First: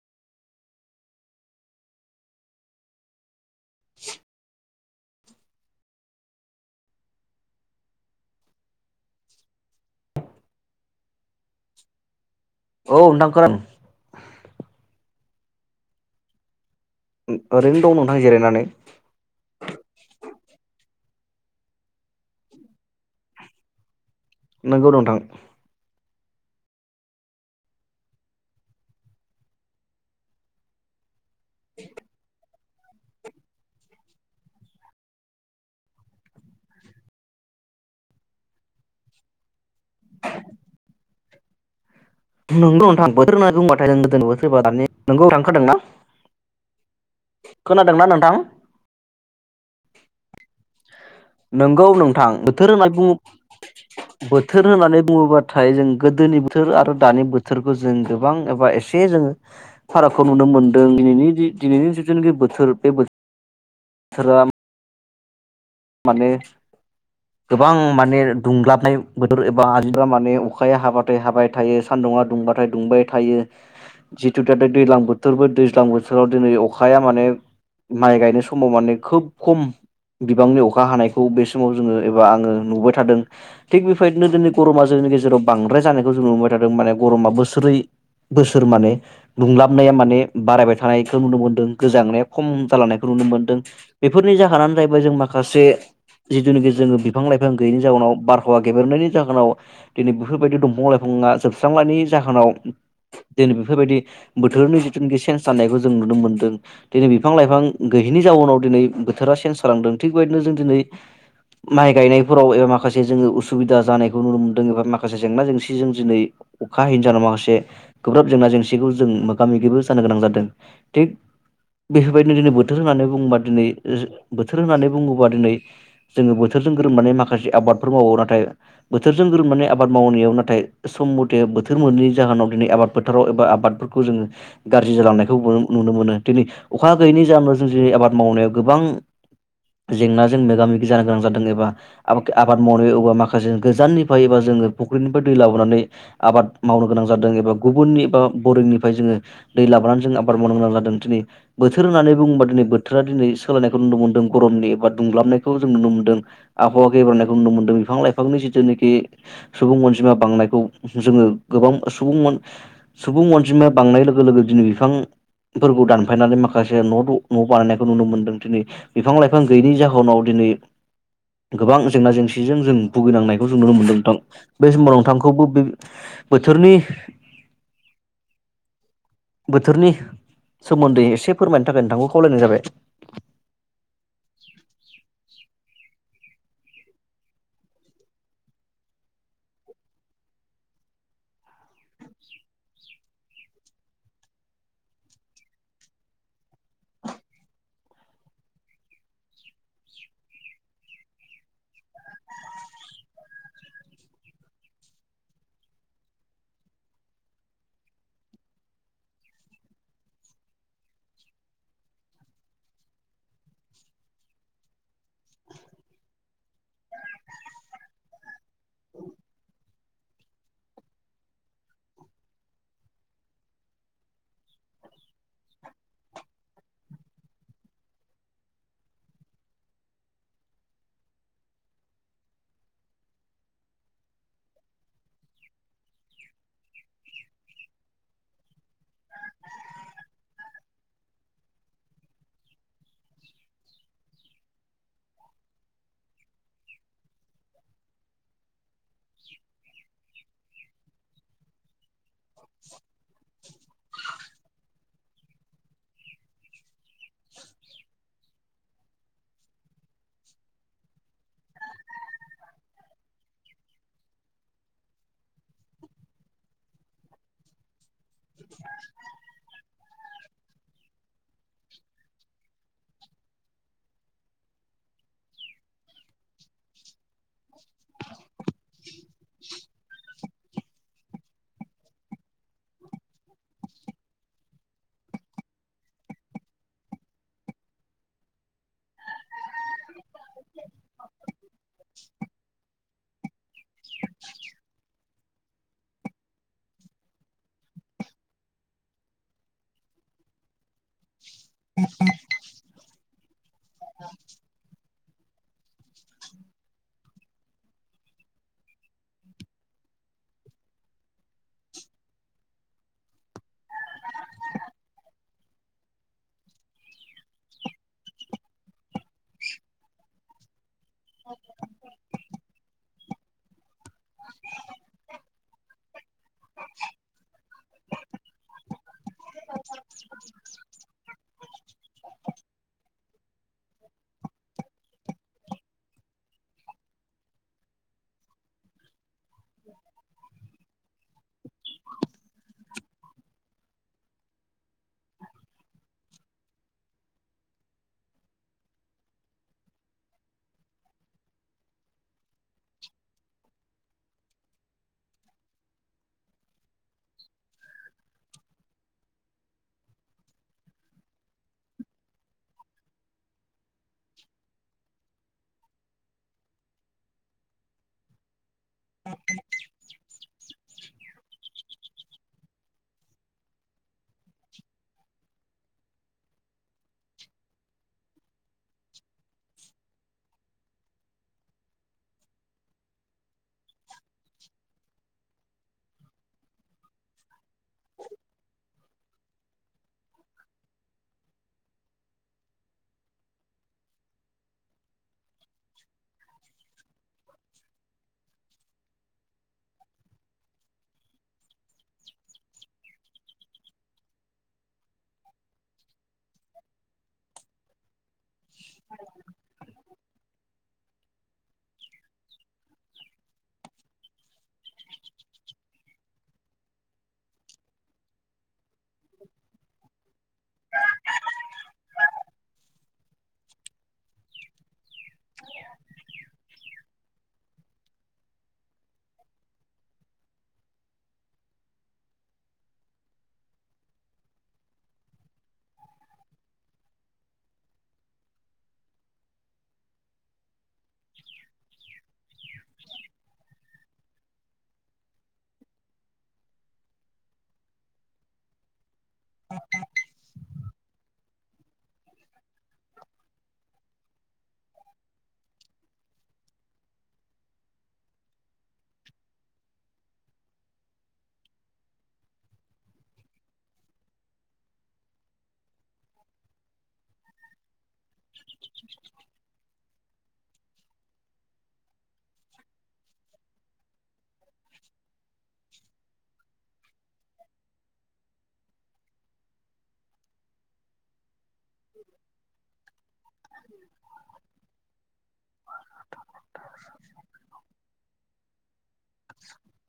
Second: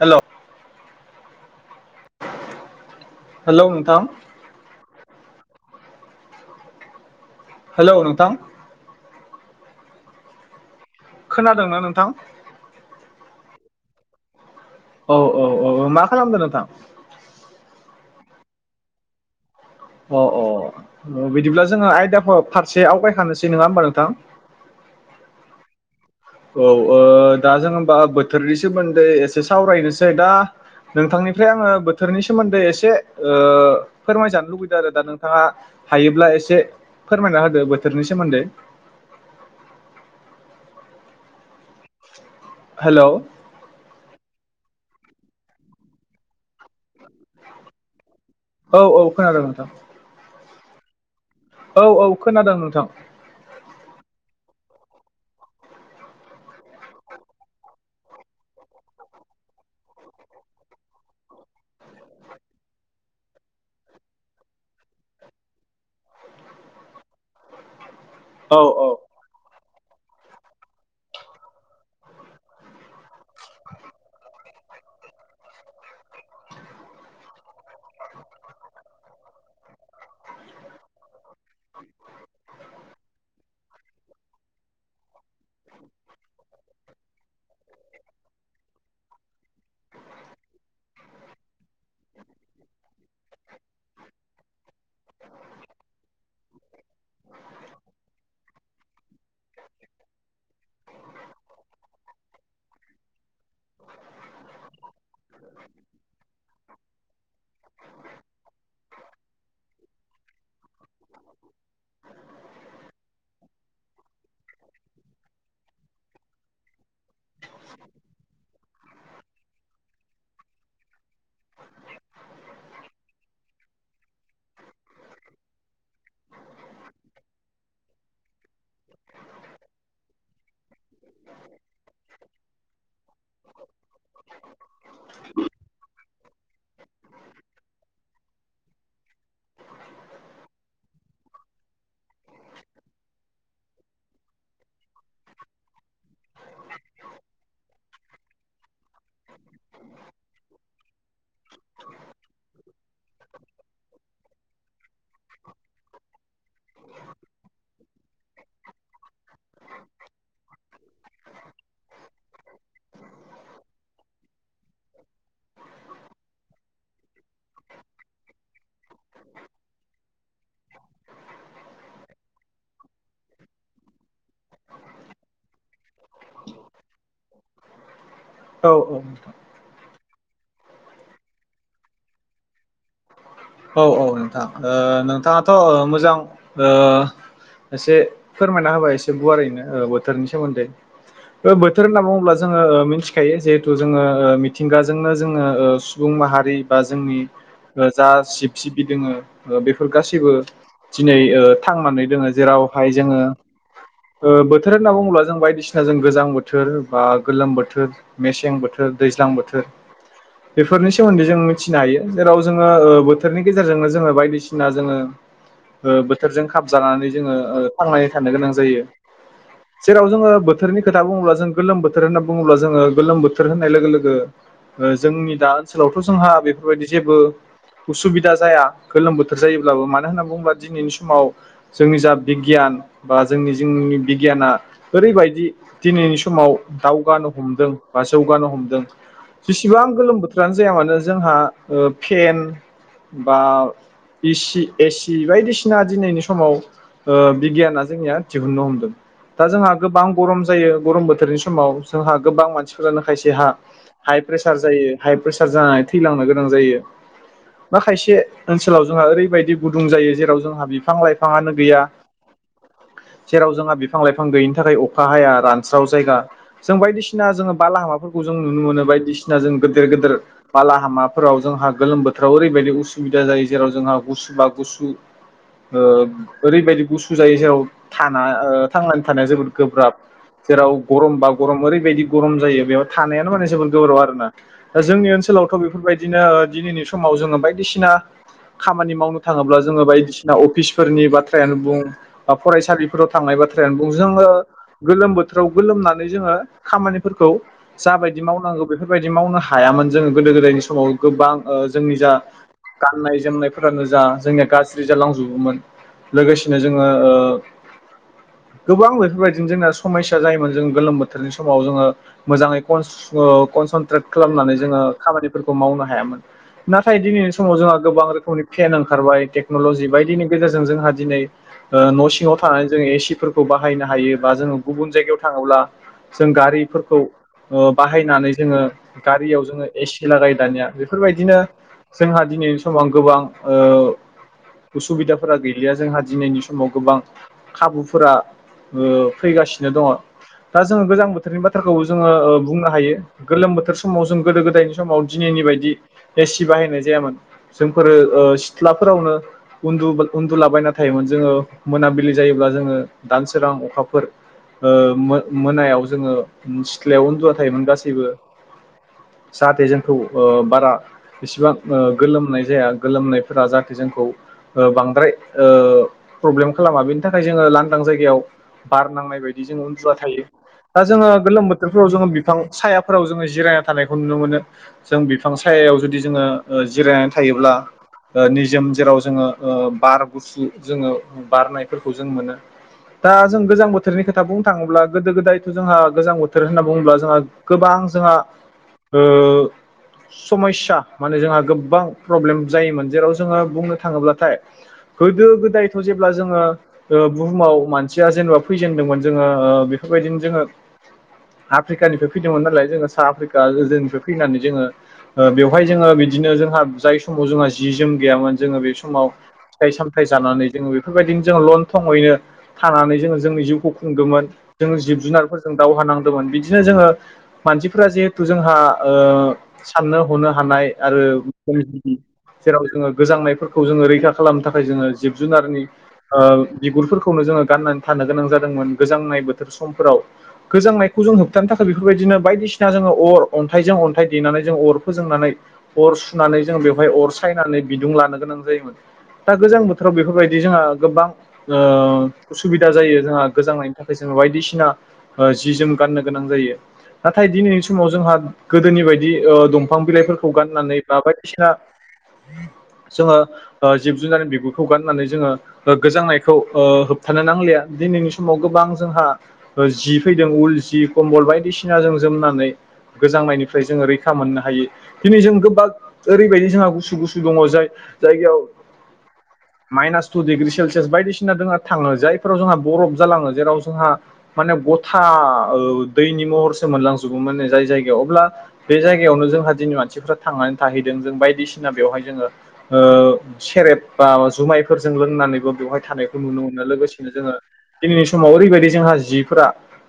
हेल' hello मिथाम। हेल' नोंथां। खोनादोंना नोंथां। औ नोंथां खोन। औ औ औ औ मा खालामदो नोंथां। [unintelligible] अ अ बिदिब्ला जोङो आयदाखौ फारसे आवगायखानोसै नङा होमबा नोंथां। नोंगौ नोंथां। औ ओ दा जों होमबा बोथोरनि सोमोन्दै एसे सावरायनोसै दा नोंथांनि। फ्राय आङो बोथोरनि सोमोन्दै एसे। से ओ फोरमाय जानो लुुबैदो आरो दा नोंथाङा हायोब्ला एसे फोरमायना होदो बोथोरनि सोमोन्दै। [inaudible] नोंगौ हेलौ नोंथां बोथोर होनना बुंबाथाय नों दोनबोथ। फैबा दानि नोंगौ नोंथां खादोंना खोनादोंना नों। औ औ खोनादों नोंथां। औ नोंगौ औ नोंथां खोनादों बोथोर नोंथां होननाय बुंङो। बोथोर होननानै बुङोबाथाय जों गोदोनि बोथोर आरो दानि बोथोरखौ जों गोबां एबा एसे जोङो फारागखौ नुनो मोनदों दिनैनि दिनैनि जिथुनिखि बोथोर बे बो थोरा। माने गोबां मात। माने औ औ दुंलाबनाय बोथोर। बाजिबा माने अखाया हाबाथाय हाबाय थायो सान्दुङा दुंबाथाय दुंबाय। थायो जिथु। जे दे दैज्लां बोथोरबो दैज्लां बोथोराव दिनै अखाया माने माइ गायनाय समाव माने खोब खम बिबांनि अखा। हानायखौ बे समाव जोङो एबा आङो नुबाय थादों थिग बेफायदिनो दिनै गरमआ जोंनि गेजेराव। बांद्राय जानायखौ जों नुुबायबाय थादों माने। गरमा बोसोरै बोसोर माने दुंलाबनाया माने बारायबाय थानायखौ नुनो मोनदों गोजांनाया खम जालांनायखौ नुनो मोनदों बेफोरनि जाहोनानो जाहैबाय जों माखासे। माखासे जिथुनिखि जोङो बिफां लाइफां गैयैनि जाहोनाव बारहावा गेबेरनायनि जाहोनाव दिनै बेफोरबायदि दंफां लाइफाङा जोबस्रांनायनि जाहोनाव। दिनै बेफोरबायदि बोथोरनि जिथुनाखि सेन्स जानायखौ जों नुनो मोनदों दिनै बिफां लाइफां गैयिनि जाउनाव दिनै बोथोरा सेन्स जालांदों। थिगबायदिनो जों दिनै माइ गायनायफोराव एबा माखासे जोङो उसुबिदा जानायखौ नुनो मोनदों एबा माखासे जेंना जेंसि जों दिनै अखा हायै जाहोना माखासे। बे गोब्राब जेंना जेंसि। बिदिखौ जों मोगा मोगिबो जानो गोनां जादों थिग बेफोरबायदिनो दिनै बोथोर होननानै बुंबा दिनै बोथोर होननानै। बुङोबा दिनै जोङो बोथोरजों गोरोबनानै माखासे आबादफोर मावो नाथाय बोथोरजों गोरोबनानै आबाद मावनायाव नाथाय सम मथे बोथोर मोनैनि जाहोनाव दिनै आबाद फोथाराव एबा आबादफोरखौ जोङो गाज्रि जालांनायखौ नुनो मोनो दिनै अखा गैयैनि जाहोनाव जों दिनै आबाद मावनायाव गोबां। जेंनाजों मोगा मोगि जानो गोनां जादों एबा आबाद आबाद मावनाय एबा माखासे गोजाननिफ्राय एबा जोङो फुख्रिनिफ्राय दै लाबोनानै आबाद मावनो गोनां जादों एबा गुबुननि एबा बरिंनिफ्राय जोङो दै लाबोनानै जोंङ आबाद मावनो गोनां जादों दिनै बोथोर होननानै बुङोबा दिनै बोथोरा दिनै सोलायनायखौ नुनो मोनदों गरमनि। बा दुंब्लाबनायखौ जों नुनो मोन्दों आबहावा गेब्रेनायखौ नुनो मोनदों बिफां लाइफांनि जिथुनिखि सुबुं अनजिमा बांनायखौ जोङो गोबां सुबुं सुबुं अनजिमा बांनाय लोगो लोगो। दिनै बिफां फोरखौ दान। फायनानै माखासे नदु न बानायनायखौ नुनो मोनदों दिनै बिफां लाइफां। गैयैनि जाहोनाव दिनै गोबां जेंना जेंसिजों जों भुगिनांनायखौ जों नुनो मोनदों नोंथां बे समाव नोंथांखौबो बे बोथोरनि। औ औ। बोथोरनि सोमोन्दै एसे फोरमायनो थाखाय नोंथांखौ खावलायनाय जाबाय। औ औ औ। ओ नोंथाङाथ मोजां ओ एसे फोरमायना होबाय एसे गुवारैनो ओ बोथोरनि सोमोन्दै ओ बोथोर होनना बुङोब्ला जोङो ओ मोनथिखायो जिहेथु जोङो ओ मिथिंगाजोंनो जोङो ओ सुबुं माहारि बा जोंनि ओ जा सिब सिबि दङो ओ बेफोर गासैबो दिनै ओ थांनानै दोङो जेरावहाय जोङो ओ बोथोर होनना बुङोब्ला जों बायदिसिना जों गोजां बोथोर बा गोलोम बोथोर मेसें बोथोर दैज्लां बोथोर बेफोरनि सोमोन्दै जों मिथिनो हायो जेराव जोङो ओ बोथोरनि गेजेरजोंनो जोङो बायदिसिना जोङो ओ बोथोरजों खाबजानानै जोङो ओ थांनानै थानो गोनां जायो जेराव जोङो बोथोरनि खोथा बुङोब्ला जों गोलोम बोथोर होनना बुङोब्ला जोङो गोलोम बोथोर होननाय लोगो लोगो ओ जोंनि दा ओनसोलावथ जोंहा बेफोरबायदि जेबो उसुबिदा जाया गोलोम बोथोर जायोब्लाबो मानो होनना बुंङोब्ला दिनैनि समाव जोंनि जा बिगियान बा जोंनि जोंनि बिगियाना ओरैबायदि दिनैनि समाव दावगानो हमदों बा जौगानो हमदों जेसेबां गोलोम बोथोरानो जाया मानो जोंहा ओ फेन बा एसि एसि बायदिसिना दिनैनि समाव ओ बिगियाना जोंनिया दिहुननो हमदों दा जोंहा गोबां गरम जायो गरम बोथोरनि समाव जोंहा गोबां मानसिफोरानो खायसेहा हाइ प्रेसार जायो हाइ प्रेसार जानानै थैलांनो गोनां जायो। ना खायसे ओनसोलाव जोंहा ओरैबायदि गुदुं जायो जेराव जोंहा बिफां लाइफाङानो गैया जेराव जोंहा बिफां लाइफां गैयिनि थाखाय अखा हाया रानस्राव जायगा जों बायदिसिना जोंङो बालाहामाफोरखौ जों नुनो मोनो बायदिसिना जों गेदेर गेदेर बालाहामाफोराव जोंहा गोलोम बोथोर खाव ओरैबायदि असुबिदा जायो जेराव जोंहा गुसु बा गुसु ओ ओरैबायदि गुसु जायो जेरावा थाना‌ थांनानै थानाया जोबोद गोब्राब जेराव गरम बा गरम ओरैबायदि गरम जायो बेयाव थानायानो माने जोबोद गोब्राब आरोना दा जोंनि ओनसोलावथ बेफोरबायदिनो दिनैनि स समाव जोंङो बायदिसिना खामानि मावनो थांङोब्ला जोंङो बायदिसिना अफिसफोरनि बाथ्रायानो बुं बा फरायसालिफोराव थांनाय बाथ्रायानो बुं जोंङो गोलोम बोथोराव गोलोमनानै जोंङो खामानिफोरखौ जाबायदि मावनांगौ बेफोरबायदि मावनो हायामोन जोंङो गोदो गोदायनि समाव समाव गोबां जोंनि जा गा नायजेनाय फोरानो जा जोंना गाज्रि जालांजोब मोन लोगोसेनो जोंङो ओ गोबां बेफोरबायदिनो जोंना समयया जायोमोन जों गोलोम बोथोरनि समाव जोंङो मोजांङै कनसेन कनसेनट्रेट खालामनानै जोंङो खामानिफोरखौ मावनो हायामोन। नाथाय दिनैनि समाव जोंहा गोबां रोखोमनि फेन ओंखारबाय टेक्नलजि बायदिनि गेजेरजों जोंहा दिनै ओ न सिंङाव थानानै जोंङो एसिफोरखौ बाहायनो हायो बा जोंङो गुबुन जायगायाव थांङोब्ला जों गारिफोरखौ बाहायनानै जोंङो गारियाव जोंङो एसि लागाय दानिया बेफोरबायदिनो। जोंहा दिनैनि समाव गोबां ओ उसुबिदाफोरा गैलिया जोंहा दिनैनि समाव गोबां खाबुफोरा उम फैगासिनो दंङ दा जोंङो गोजां बोथोरनि बाथ्राखौ जोंङो ओ बुंनो हायो गोलोम बोथोर समाव जों गोदो गोदायनि समाव दिनैनि बायदि एसि बाहायनाय जायामोन जोंफोरो ओ सिथ्लाफोरावनो उन्दु उन्दुलाबायना थायोमोन जोंङो मोनाबिलि जायोब्ला जोंङो दान सोरां अखा फोर ओ मोनायाव जोंङो सिथ्लायाव उन्दुवा थायोमोन गासैबो जाहाथे ओ जोंखौ बारा इसिबां ओ गोलोमनाय जाया गोलोमनायफोरा जाहाथे जोंखौ बांद्राय ओ प्रब्लेम खालामा बेनि थाखाय जोंङो लांदां जायगायाव। बार नांनाय बायदि जोंङो उन्दुना थायो। दा जोंङो गोलोम बोथोरफोराव जोंङो बिफां सायाफोराव जोंङो जिरायना थानायखौ नुनो मोनो जों बिफां सायायाव जों बिदि जोंङो ओ‌ जिरायनानै थायोब्ला नि जोम जेराव जोंङो ओ बार गुसु जोंङो बारनायफोरखौ जों मोनो दा जों गोजां बोथोरनि खोथा बुंनो थांङोब्ला गोदो गोदायथ जोंहा गोजां बोथोर होन बुंङोब्ला जोंहा गोबां जोंहा ओ समायसा माने जोंहा गोबां प्रब्लेम जायोमोन जेराव जोंङो बुंनो थांङोब्लाथाय गोदो गोदायथ जेब्ला जोंङो ओ‌ बुहुमाव मानसिया जेनेबा फैजेनदोंमोन जोंङो ओ बेफोरबायदिनो जोंङो आफ्रिकानिफ्राय फैदोंमोन नालाय जोंङो साउथ आफ्रिका गोनिफ्राय फैनानै जोंङो ओ बेयाव बेहाय जोंङो बिदिनो जोंहा जाय समाव जोंहा जि जोम गैयामोन जोंङो बे समाव फिथाइ सामथ जानानै जोंङो बेफोरबायदिनो जों लंथंङैनो थानानै जोंङो जोंनि जिउखौ खुंदोंमोन जों जिब जुनारफोरजों दावहा नांदोंमोन बिदिनो जोंङो मानसिफोरा जिहेथु जोंहा ओ साननो हनो हानाय आरो जेराव जोंङो गोजांनायफोरखौ जोंङो रैखा खालामनो थाखाय जोंङो जिब जुनारनि ओ बिगुरफोरखौनो जोंङो गाननानै थानो गोनां जादोंमोन गोजांनाय बोथोर समफोराव गोजांनायखौ जों होबथानो थाखाय बेफोरबायदिनो बायदिसिना जोंङो अर अन्थाइजों अन्थाइ देनानै जों अर फोजोंनानै अर सुनानै जोंङो बेवहाय अर सायनानै बिदुं लानो गोनां जायोमोन दा गोजां बोथोराव बेफोरबायदि जोंहा गोबां ओ उसुबिदा जायो जोंहा गोजांनायनि थाखाय जोंङो बायदिसिना ओ जि जोम गाननो गोनां जायो नाथाय दिनैनि समाव जोंहा गोदोनि बायदि ओ दं बिफां बिलाइफोरखौ गाननानै बा बायदिसिना जोंङो जिब ओ जुनारनि बिगुरखौ गाननानै जोंङो गोजांनायखौ ओ होबथानो नांलिया दिनैनि समाव गोबां जोंहा जि फैदों उल जि कम्बल बायदिसिना जों जोमनानै गोजांनायनिफ्राय जोंङो रैखा मोननो हायो। दिनै जों गोबां ओरैबायदि जोंहा गुसु गुसु दङ जाय जायगायाव माइनास टु डिग्रि सेलसियास बायदिसिना जोंहा थाङो जायफोराव जोंहा बरफ जालाङो जेराव जोंहा माने गथा औ दैनि महरसो मोनलांजोबोमोन जाय जायगायाव अब्ला बे जायगायावनो जोंहा जोंनि मानसिफोरा थांनानै थाहैदों जों बायदिसि ना बेवहाय जोङो ओ सेरेब बा जुमायफोरजों लोंनानैबो बेवहाय थानायखौ नुनो मोनो लोगोसेनो जोङो दिनैनि समाव ओरैबायदि जोंहा जिफोरा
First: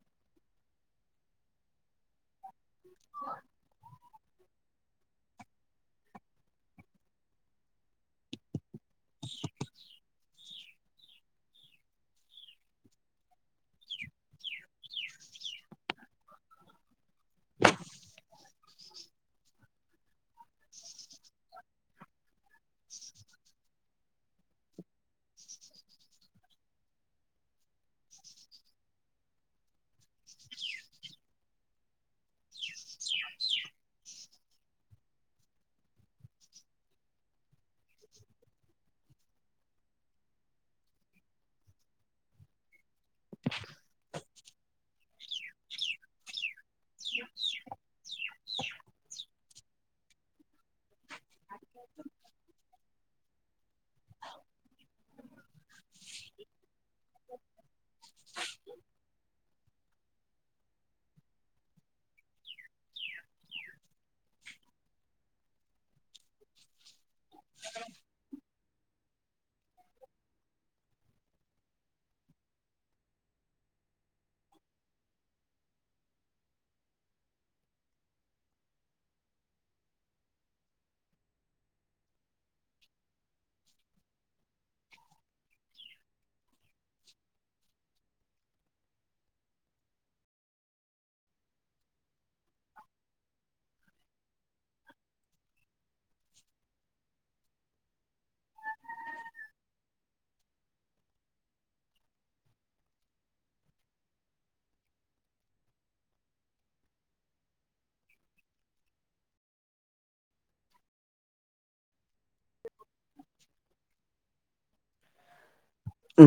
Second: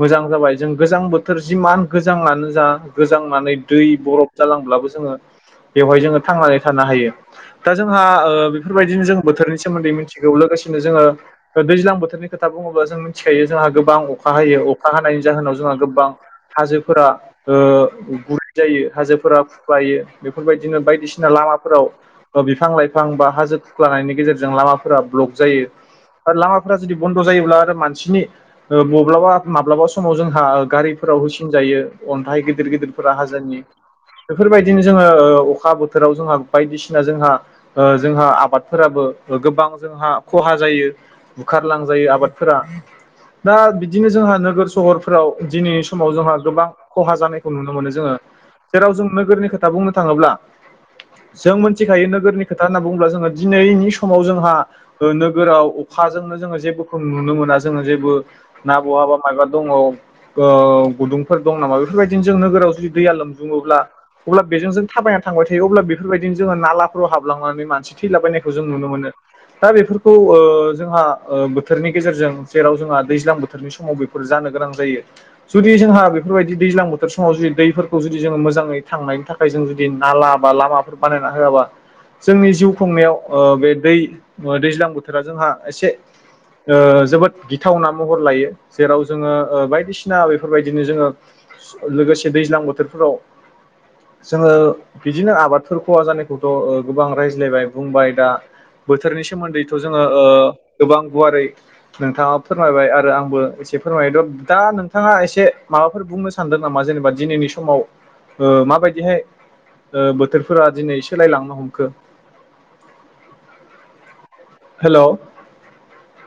मोजां जाबाय जों गोजां बो थोर जिमान गोजाङानो जा गोजांनानै दै बरफ अब्लाबो जोङो बेहाय जांनानै थानो हायो दा जोंहा बेफोरबायदिनो जों बोथोरनि सोमोन्दै मिथिगौ लोगोसेनो जोङो दैज्लां बोथोरनि खोथा बुङोबा जों मिथिखायो जोंहा गोबां अखा हायो अखा हानायनि जाहोनाव जोंहा गोबां हाजोफोरा ओ गुरै जायो। हाजोफोरा खुख्लायो बेफोरबायदिनो बायदिसिना लामाफोराव बिफां लाइफां बा हाजो खुख्लानायनि गेजेरजों लामाफोरा ब्लक जायो आरो लामाफोरा जुदि बन्द' जायोब्ला आरो मानसिनि मब्लाबा माब्लाबा समाव जोंहा गारिफोराव होसिनजायो अन्थाइ गिदिर गिदिरफोरा हाजोनि। बेफोरबायदिनो जोङो अखा बोथोराव जोंहा बायदिसिना जोंहा जोंहा आबादफोराबो गोबां जोंहा खहा जायो बुखारलांजायो आबादफोरा दा बिदिनो जोंहा नोगोर सहरफोराव दिनैनि समाव जोंहा गोबां खहा जानायखौ नुनो मोनो जोङो। जेराव जों नोगोरनि खोथा बुंनो थाङोब्ला जों मिथिखायो नोगोरनि खोथा होनना बुङोब्ला जोङो दिनैनि समाव जोंहा नोगोराव अखाजोंनो जोङो जेबो जों नुनो मोना जोङो जेबो ना बहाबा माबा दङ ओ गुदुंफोर दं नामा बेफोरबायदिनो जों नोगोराव जुदि दैआ बुङोब्ला अब्ला बेजों जों थाबायना थांबाय थायो अब्ला बेफोरबायदिनो जोङो नाला फोराव हाबलांनानै मानसि थैलाबायनाय जों नुनो मोनो दा बे जों बोथोरनि गेजेरजों जेराव जोंहा दैजां बोथोरनि समाव बेफोर जानो गोनां जायो जुदि जोंहा बेफोरबायदि दैजां बोथोर समाव जुदि दैफोरखौ जुदि जोङो मोजाङै थांनायनि थाखाय जों जुदि नाला बा लामाफोर बानायना होआबा जोंनि जिउ खुंनायाव बे दै दैज्लां बोथोरा जोंहा एसे जोबोद ओ गिथावना महर लायो जेराव जोङो बायदिसिना बेफोरबायदिनो जोङो लोगोसे दैज्लां बोथोर फोराव जोङो बिदिनो आबादफोर खहा जानायखौथ' गोबां रायज्लायबाय बुंबाय दा बोथोरनि सोमोन्दैथ' जोङो ओ गोबां गुवारै नोंथाङा फोरमायबाय आरो आंबो एसे फोरमायोथ' दा नोंथाङा एसे माबाफोर बुंनो सानदों नामा जेनेबा दिनैनि समाव? ओ माबायदिहाय ओ बोथोरफोरा दिनै सोलायलांनो हमखो? हेल'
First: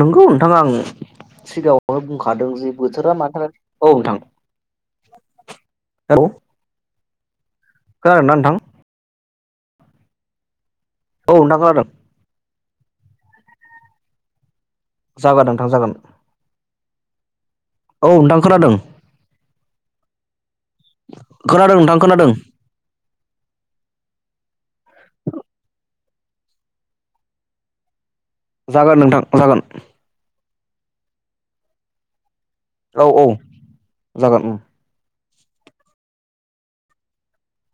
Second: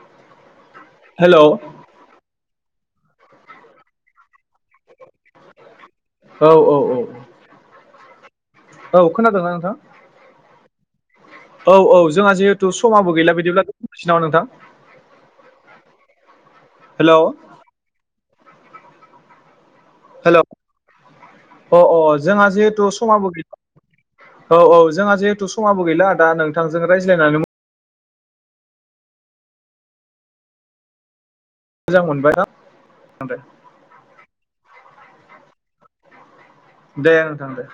नंगौ नोंथाङा आं हेल' औ सिगाङावनो बुंखादों जे बोथोरा मानि थाखाय औ नोंथां। हेलौ औ औ औ खोनादोंना नोंथां? औ खोनादोंना नोंथां? नोंथां औ खोनादों औ जोंहा जिहे समाबो गैला बिदिब्लाथ' दोननोसै नामा नोंथां? जागोन नोंथां जागोन। हेलौ औ नोंथां खोनादों हेलौ खोनादों अ नोंथां अ खोनादों जोंहा जिहेथु समाबो गैला औ औ जोंहा जिहेथु समाबो गैला आ दा नोंथांजों रायज्लायनानै जागोन नोंथां जागोन। मोजां मोनबाय। औ औ जागोन दे नोंथां दे।